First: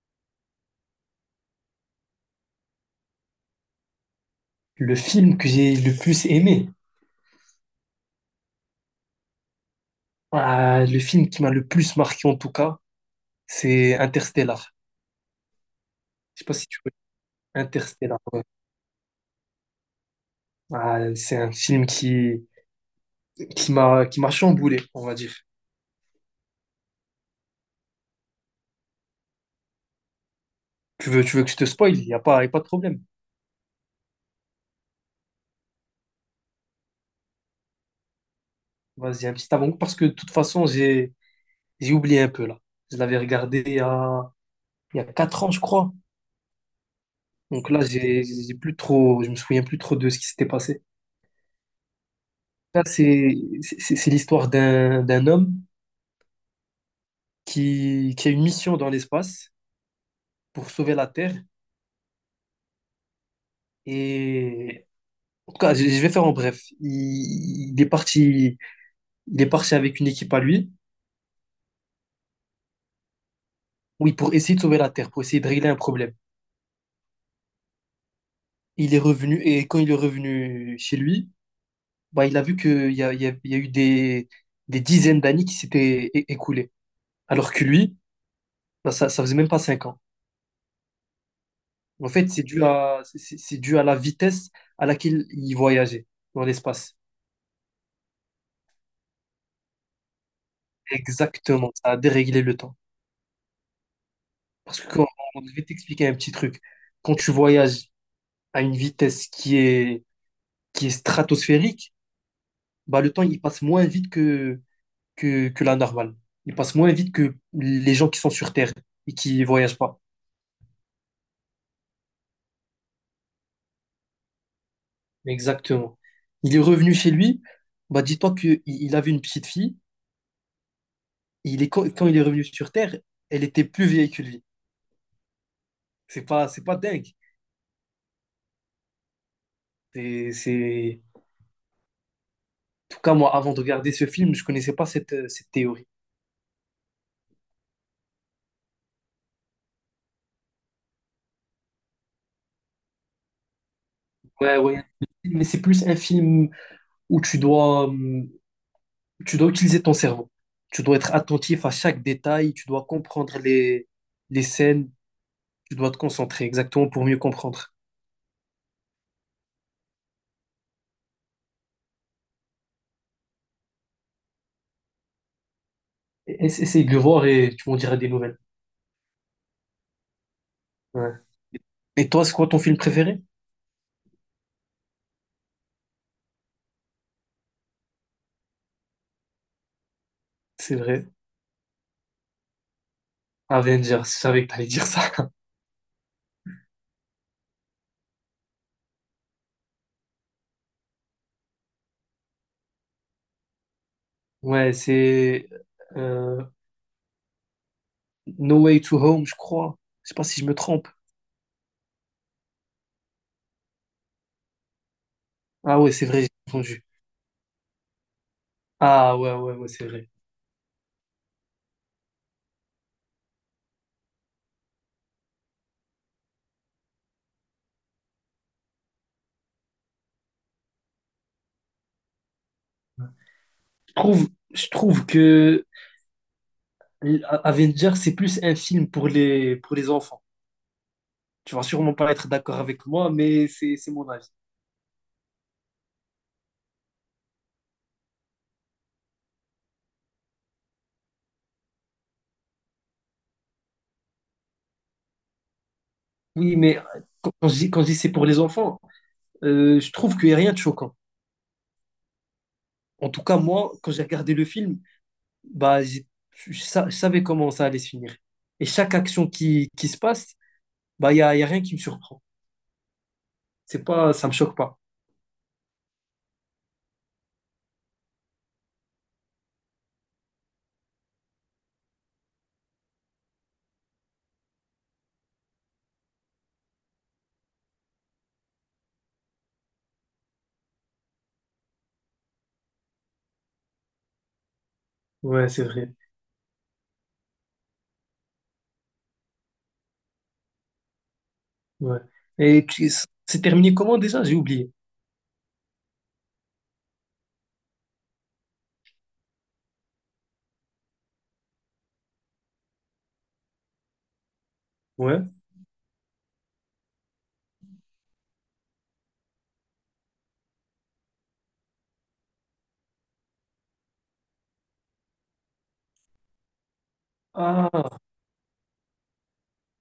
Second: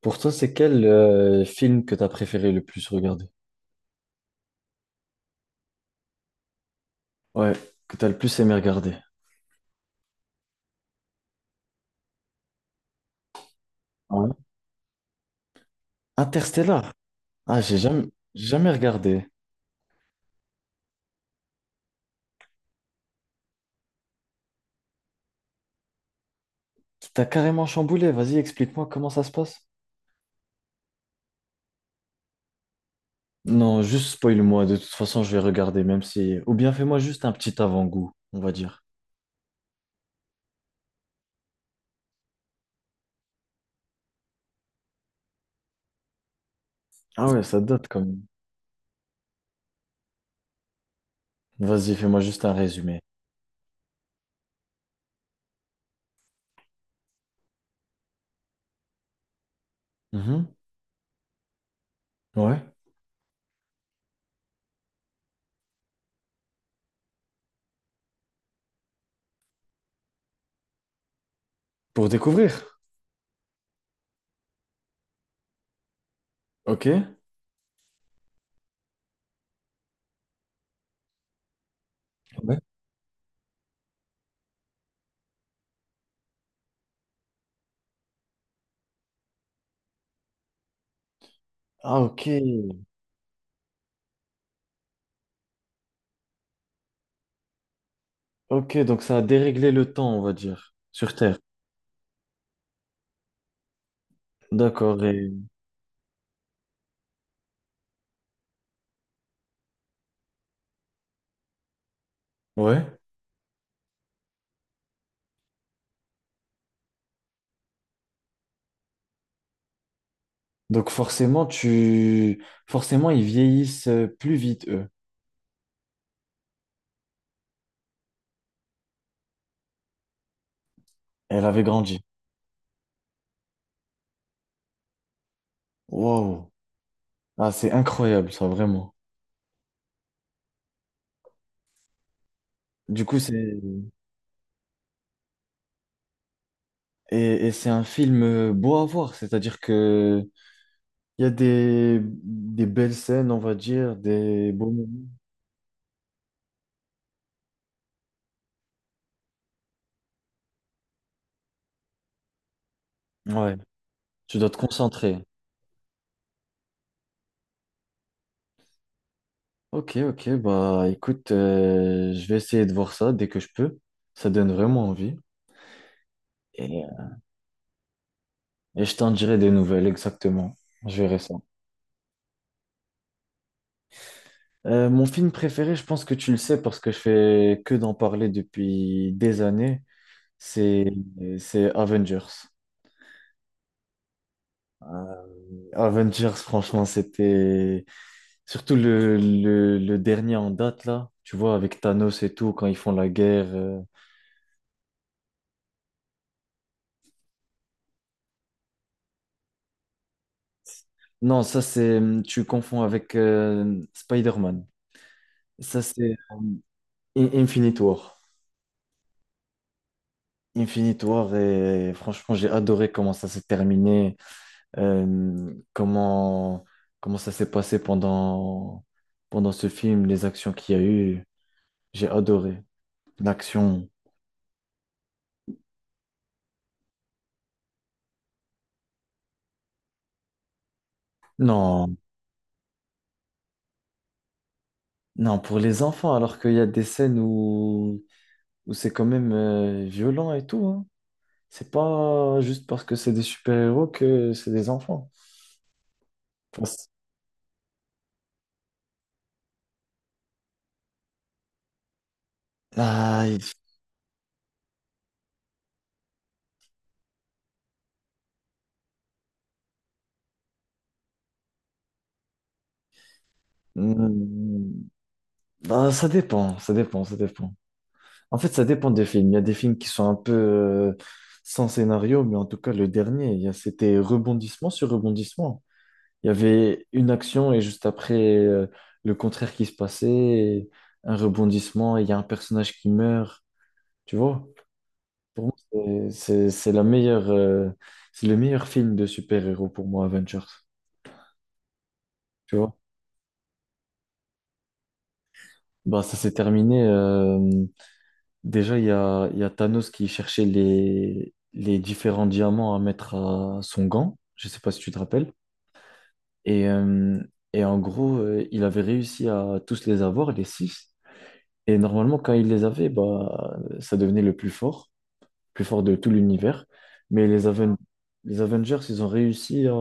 Pour toi, c'est quel film que t'as préféré le plus regarder? Le film que j'ai le plus aimé, Ouais, que t'as le plus aimé regarder. ah, le film qui m'a le plus marqué en tout cas, c'est Ouais. Interstellar. Je sais pas si tu Interstellar. connais Ah, Interstellar. Ouais. j'ai jamais regardé. Ah, c'est un film qui qui m'a chamboulé, on va dire. T'as carrément chamboulé. Vas-y, explique-moi comment ça se passe. Tu veux que je te spoil? Il y a pas de problème. Non, juste spoil-moi. De toute façon, je vais regarder, même si. Ou bien fais-moi juste un petit avant-goût, on va dire. Vas-y, un petit avant parce que de toute façon j'ai oublié un peu là. Je l'avais regardé il y a 4 ans je crois. Ah ouais, ça Donc là date quand même. j'ai plus trop, je me souviens plus trop de ce qui s'était passé. Vas-y, fais-moi juste un Là résumé. C'est l'histoire d'un homme qui a une mission dans l'espace Mhm. pour sauver la Terre. Ouais. Et en tout cas, je vais faire en bref. Il est parti, il est parti avec une équipe à lui, Pour découvrir. oui, pour essayer de sauver la Terre, pour essayer de régler un problème. Ok. Il est revenu, et quand il est revenu chez lui, il a vu Ouais. qu'il y a, il y a eu des dizaines d'années qui s'étaient écoulées. Alors que lui, ça, ça faisait même pas 5 ans. Ah, ok. C'est dû à, c'est dû à la vitesse à laquelle il voyageait dans l'espace. Ok, donc ça a déréglé le temps, on va dire, sur Terre. Exactement, ça a déréglé le temps. Parce que D'accord. Et... je vais t'expliquer un petit truc. Quand tu voyages à une vitesse qui est stratosphérique, Ouais. bah le temps il passe moins vite que, que la normale. Il passe moins vite que les gens qui sont sur Terre et qui voyagent pas. Donc forcément, tu... forcément, ils vieillissent plus vite, eux. Exactement. Il est revenu chez lui, bah dis-toi qu'il il avait une petite fille. Elle Et avait il est, quand grandi. quand il est revenu sur Terre, elle était plus vieille que lui. Wow. C'est pas dingue. Ah, c'est incroyable, ça, vraiment. C'est... En tout Du cas, coup, c'est... moi, avant de regarder ce film, je connaissais pas cette, cette théorie. Et c'est un film beau à voir, c'est-à-dire que il y a des belles scènes, on va dire, des Ouais, beaux ouais. moments. Mais c'est plus un film où tu dois utiliser ton cerveau. Tu dois être attentif à chaque détail, tu dois comprendre Ouais, tu les dois te scènes, concentrer. tu dois te concentrer exactement pour mieux comprendre. Ok, ok, bah écoute, je vais essayer de voir ça dès que je peux. Ça donne vraiment envie. Et, Essaye de le voir et tu m'en diras des nouvelles. et je t'en dirai des nouvelles, exactement. Je Ouais. verrai ça. Et toi, c'est quoi ton film préféré? Mon film préféré, je pense que tu le sais parce que je fais que d'en parler depuis des années, C'est c'est vrai. c'est Avengers. Avengers, je savais que t'allais dire ça. Euh, Avengers, franchement, c'était surtout le dernier en date là, tu vois, avec Thanos et tout, quand ils font la guerre. Ouais, c'est euh, No Way to Home, je crois. Je sais pas si je me trompe. Non, ça c'est tu confonds avec Spider-Man. Ah Ça ouais, c'est c'est vrai, j'ai entendu. Infinite War. Ah ouais, ouais, ouais, c'est vrai. Infinite War et franchement, j'ai adoré comment ça s'est terminé. Euh, comment, comment ça s'est pendant ce film, les actions qu'il y a eu. J'ai adoré. L'action. Je trouve, je trouve que Avengers, c'est plus un film pour les enfants. Tu vas sûrement Non, pas être d'accord avec moi, mais c'est mon avis. non, pour les enfants, alors qu'il y a des scènes où, où c'est quand même violent et tout, hein. C'est pas juste parce que c'est des super-héros que c'est des enfants. Oui, Enfin, mais quand je dis c'est pour les enfants, je trouve qu'il n'y a rien de choquant. En tout ah, cas, il- moi, quand j'ai regardé le film, bah, j'ai- je, je savais comment ça allait se finir. Et chaque action qui se passe, bah, il y a rien qui me surprend. C'est pas, ça me choque Hmm, pas. ah, ça dépend, ça dépend, ça dépend. En fait, ça dépend des films. Il y a des films qui sont un peu sans scénario, mais en tout cas, le dernier, c'était rebondissement sur rebondissement. Il y avait une action et juste après, le contraire qui se passait, et un rebondissement, et il y a un personnage qui meurt. Tu vois? Pour Ouais, moi, c'est vrai. C'est la meilleure, c'est le meilleur film de super-héros pour moi, Avengers. Ouais. Tu Et vois? C'est terminé comment déjà? J'ai oublié. Bah, ça s'est terminé. Déjà, il y a Thanos qui cherchait les différents diamants à mettre à son gant. Je sais pas si tu te Ouais. rappelles. Et, euh, et en gros, il avait réussi à tous les avoir, les six. Et normalement, quand il les avait, bah, ça devenait le plus fort de tout l'univers. Mais Ah, les Avengers, ils ont réussi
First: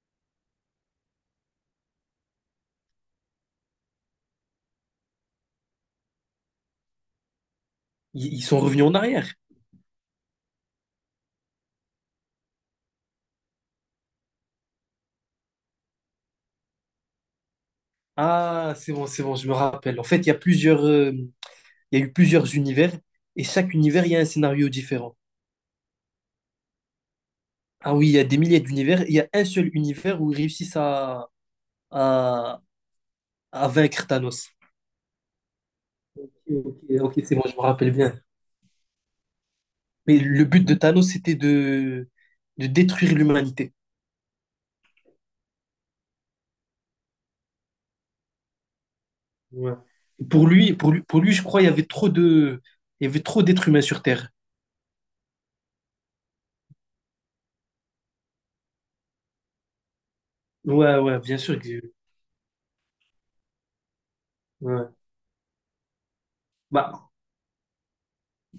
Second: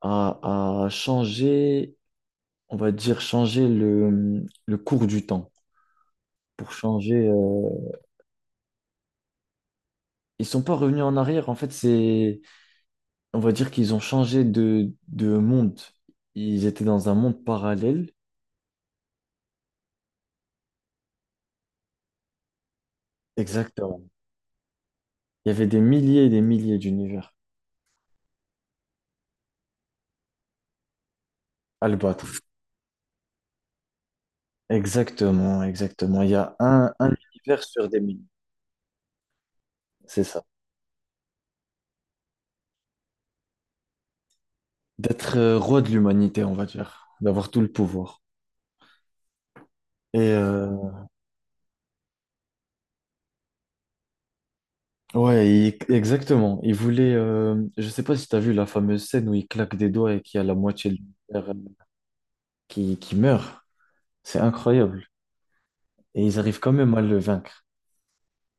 à, à changer, on va dire, changer le cours du temps. Pour changer, ils sont revenus en arrière. ils sont pas revenus en arrière. En fait, c'est on va dire qu'ils ont changé de monde. Ils étaient dans un monde parallèle. Ah, c'est bon, je me rappelle. En fait, il y a plusieurs, il y a eu plusieurs univers et chaque Exactement. univers, il y a un scénario différent. Il y avait des milliers et des milliers d'univers Ah oui, il y a des milliers d'univers. Il y a un seul univers où ils réussissent à le battre. à, à vaincre Thanos. Exactement, exactement. Il y a Ok, ok, un c'est bon, je me univers sur rappelle des bien. milliers. Mais C'est ça. le but de Thanos, c'était de détruire l'humanité. D'être roi de l'humanité, on va dire. D'avoir tout le pouvoir. Ouais. Et Pour euh, lui, pour lui, pour lui, je crois, il y avait trop de, il y avait trop d'êtres humains sur Terre. ouais, exactement. Il voulait. Je sais pas si tu as vu la fameuse scène où il claque des doigts et qu'il y a la moitié de Ouais, ouais, bien l'univers sûr que. Qui meurt. C'est Ouais. incroyable. Et ils arrivent quand même à Bah, le vaincre.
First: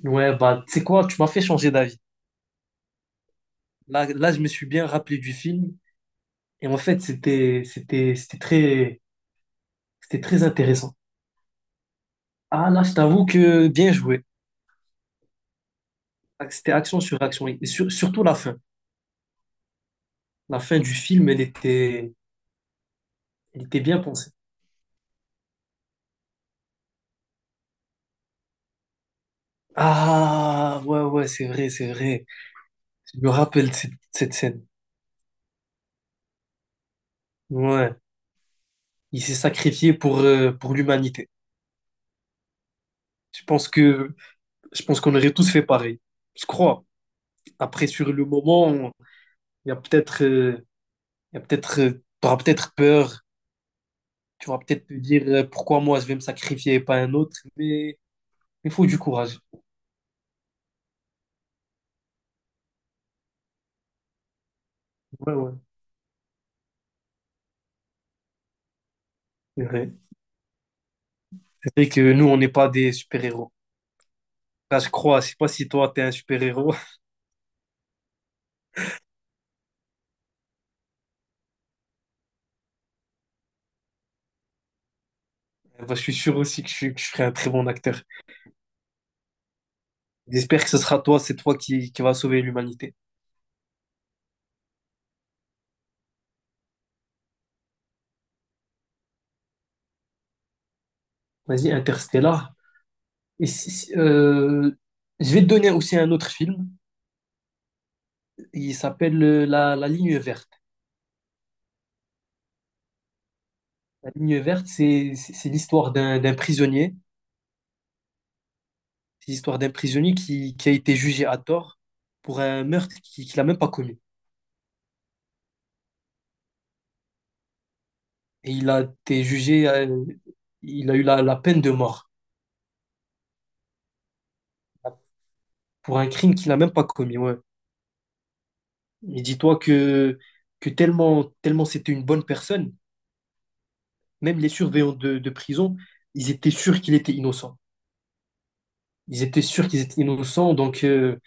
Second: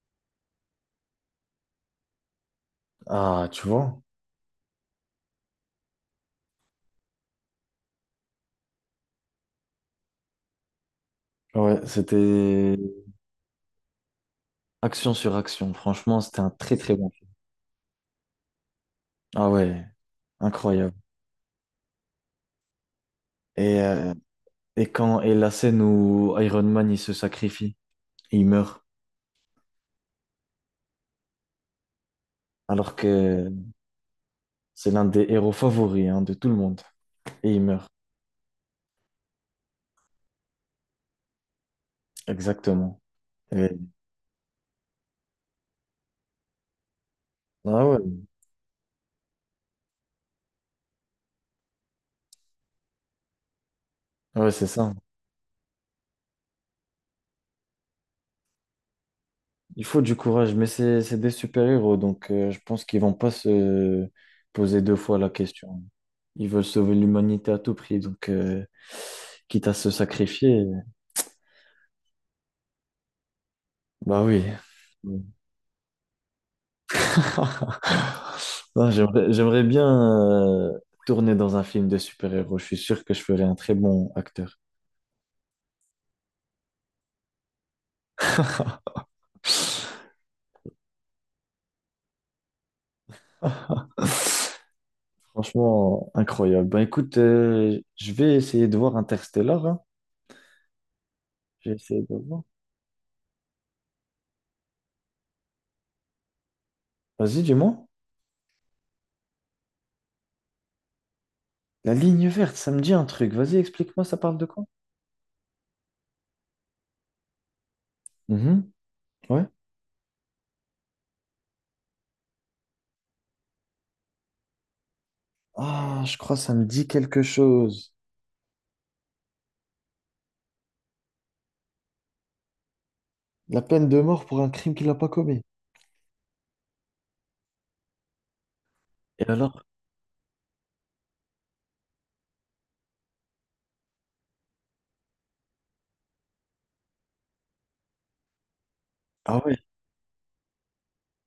ouais, bah, tu sais quoi, tu m'as fait changer d'avis. Ah, tu vois. Là, là, je me suis bien rappelé du film. Et en fait, c'était, c'était, c'était très intéressant. Ouais, Ah, c'était là, je t'avoue que bien joué. action sur action. Franchement, c'était un C'était très très action bon sur film. action. Et surtout la fin. Ah ouais, La fin du incroyable. film, elle était Et, bien euh, pensée. et quand et la scène où Iron Man il se sacrifie, et il meurt, Ah, ouais, ouais, c'est vrai, c'est vrai. alors Je me que rappelle de cette, cette scène. c'est l'un des héros favoris hein, de tout le monde. Et il meurt, Ouais. Il s'est sacrifié pour l'humanité. exactement. Je pense Et- que, je pense qu'on aurait tous fait pareil. Je crois. ah Après, sur ouais, le moment, il y a peut-être, euh, Il y a peut-être, t'auras peut-être peur, tu ouais, vas c'est peut-être ça. te dire pourquoi moi je vais me sacrifier et pas un autre, mais il faut du courage. Il faut du courage, mais c'est des super-héros, donc je pense qu'ils vont pas se poser deux fois la Ouais, ouais, question. Ils veulent sauver l'humanité à tout prix, donc c'est quitte à se vrai. sacrifier. C'est vrai que nous, on n'est pas des super-héros. Bah oui. Là, je Mm. crois, je sais pas si toi, t'es un super-héros. Non, j'aimerais bien euh, tourner dans un film de super-héros. Je suis sûr que je ferais un très bon acteur. Bah, je suis sûr aussi que que je serai un très bon acteur. J'espère que ce sera toi, c'est toi qui va sauver l'humanité. Franchement, incroyable. Bah écoute, je vais essayer de voir Interstellar. Hein. J'ai Vas-y, essayé de voir. Interstellar. Et si- si- euh, je vais te donner aussi un autre film. Vas-y, dis-moi. Il s'appelle La Ligne verte. La ligne verte, ça me dit un truc. Vas-y, explique-moi, La ça parle Ligne de quoi? verte, c'est l'histoire d'un prisonnier. Mhm. C'est Ouais. l'histoire d'un prisonnier qui a été jugé à tort pour un meurtre qu'il n'a même pas commis. Ah, je crois que ça me dit quelque chose. Et il a été jugé, il a eu la, la peine de mort La peine de mort pour un crime qu'il n'a pas commis. pour un crime qu'il n'a même pas commis. Ouais. Et Et dis-toi alors? Que tellement, tellement c'était une bonne personne, même les surveillants de prison, ils étaient sûrs qu'il était innocent. Ils Ah étaient ouais, sûrs qu'ils étaient innocents,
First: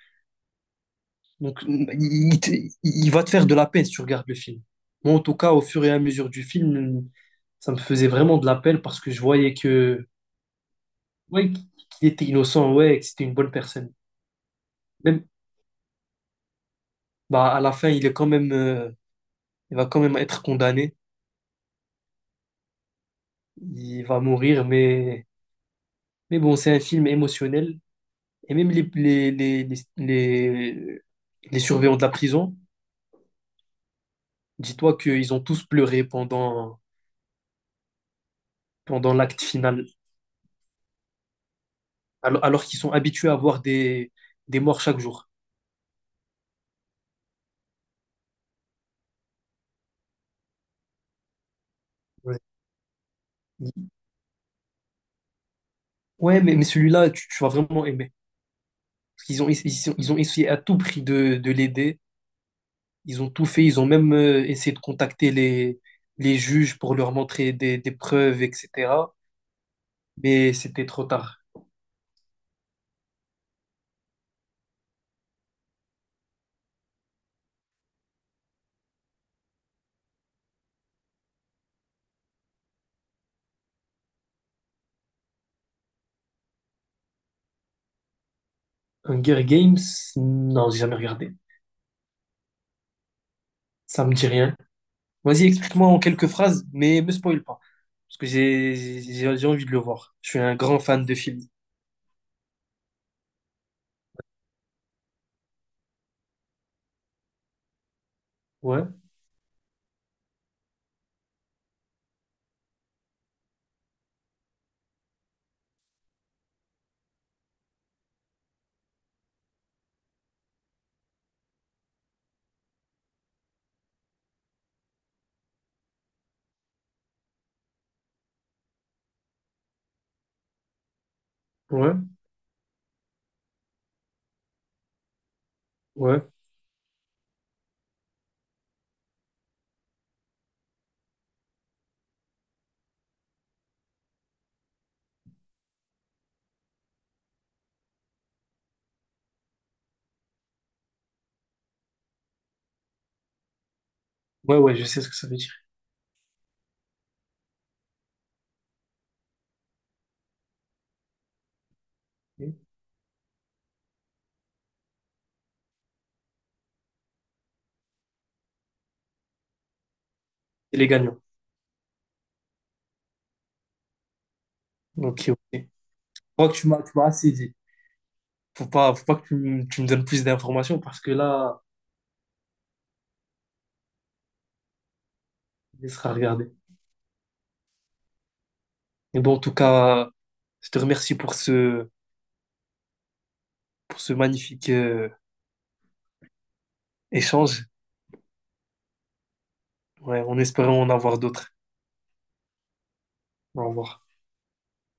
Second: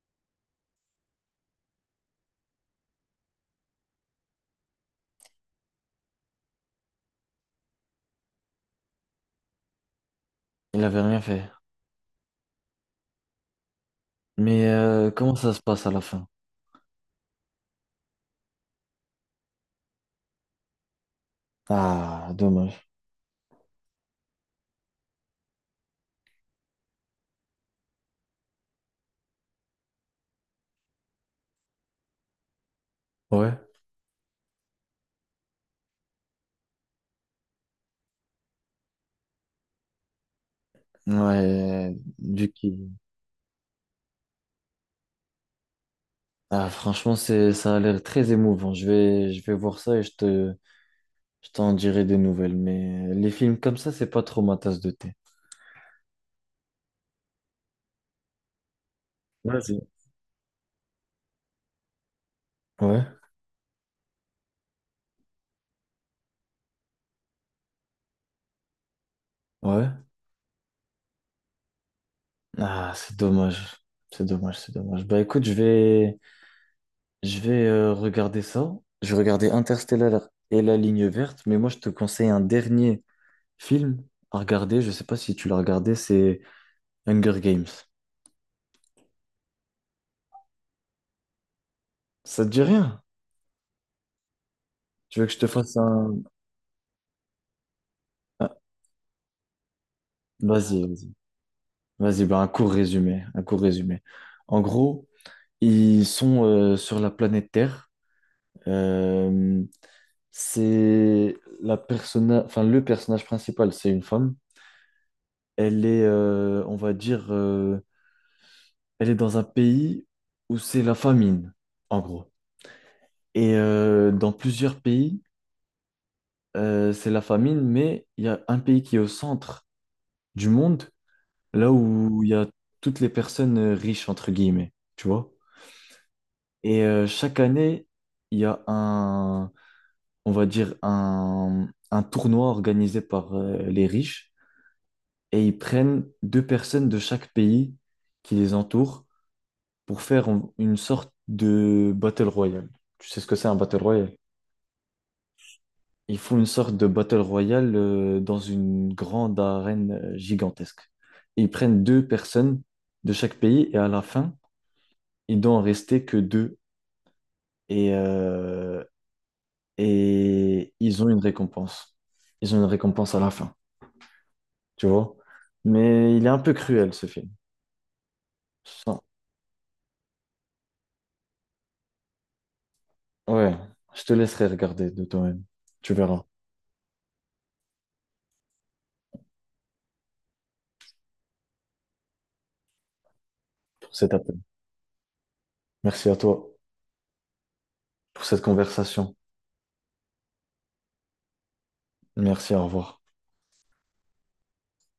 donc il, il va te faire de la peine si tu regardes le film. Moi, en tout cas, au fur et à mesure du film, ça me faisait vraiment de la peine parce que je voyais que il avait rien fait. ouais, qu'il était innocent, ouais, que c'était une bonne personne. Mais Même, comment ça se passe à la fin? bah, à la fin, il est quand même, il va quand même être condamné. Ah, dommage. Il va mourir, mais bon, c'est un film émotionnel. Et même les surveillants de la prison, Ouais. dis-toi qu'ils ont tous pleuré pendant, pendant l'acte final, Ouais, du alors qu'ils coup. sont habitués à voir des morts chaque jour. Ah, franchement, c'est, ça a l'air très émouvant. Je vais voir ça et je t'en dirai des Ouais. nouvelles. Mais les films comme ça, c'est pas trop ma tasse de thé. Ouais, mais celui-là, tu vas vraiment aimer. Parce qu'ils ont, Vas-y. Ils ont essayé à tout prix de l'aider. Ouais, Ils ont tout fait, ils ont même essayé de contacter les juges pour leur montrer des preuves, etc. ouais. Mais c'était trop tard. Ah, c'est dommage. C'est dommage, c'est dommage. Bah écoute, je vais regarder ça. Je vais regarder Interstellar et La Ligne Verte. Mais moi, je te conseille un dernier film à regarder. Je sais pas si tu l'as regardé. C'est Hunger Games. Hunger Games, non, j'ai jamais regardé. Ça te dit rien? Ça me dit rien. Tu veux que je Vas-y, te fasse explique-moi en un... quelques phrases, mais me spoil pas. Parce que un- j'ai envie de le voir. Je suis un grand Vas-y, fan vas-y. de film. Vas-y, bah, un court résumé. Un court résumé. En gros, ils sont sur la planète Terre. Ouais, Euh, c'est la personna... enfin, le personnage principal, c'est une femme. Elle est, on va dire, elle est dans un pays où c'est la famine, en gros. Et dans plusieurs pays, c'est la famine, mais il y a un pays qui est au centre du monde là ouais, où il y a toutes les personnes riches, entre guillemets, tu vois. ouais. Et chaque année, il y a un, on va dire, un tournoi organisé par les riches, et ils prennent deux personnes de chaque pays qui les entourent pour faire une sorte de battle royale. Tu sais ce que c'est un battle royale? Ouais, ouais, je sais ce que ça veut dire. Ils font une sorte de battle royale dans une grande arène gigantesque. Et ils prennent deux C'est personnes de chaque pays, et à la fin, il doit en rester que deux. Et, euh, et les ils ont gagnants. une récompense. Ils ont une récompense à la fin, tu vois. Ok, ok. Je Mais il est un crois peu que tu m'as tu cruel, m'as ce film. assez dit. Sans- Faut pas que tu me donnes plus d'informations parce que là, Ouais, je te laisserai regarder de toi-même. il Tu sera verras regardé. Mais bon, en tout cas, je te remercie pour pour cet ce appel. magnifique Merci à toi échange. pour cette conversation. Ouais, en espérant en avoir d'autres. Merci, au revoir. Au revoir.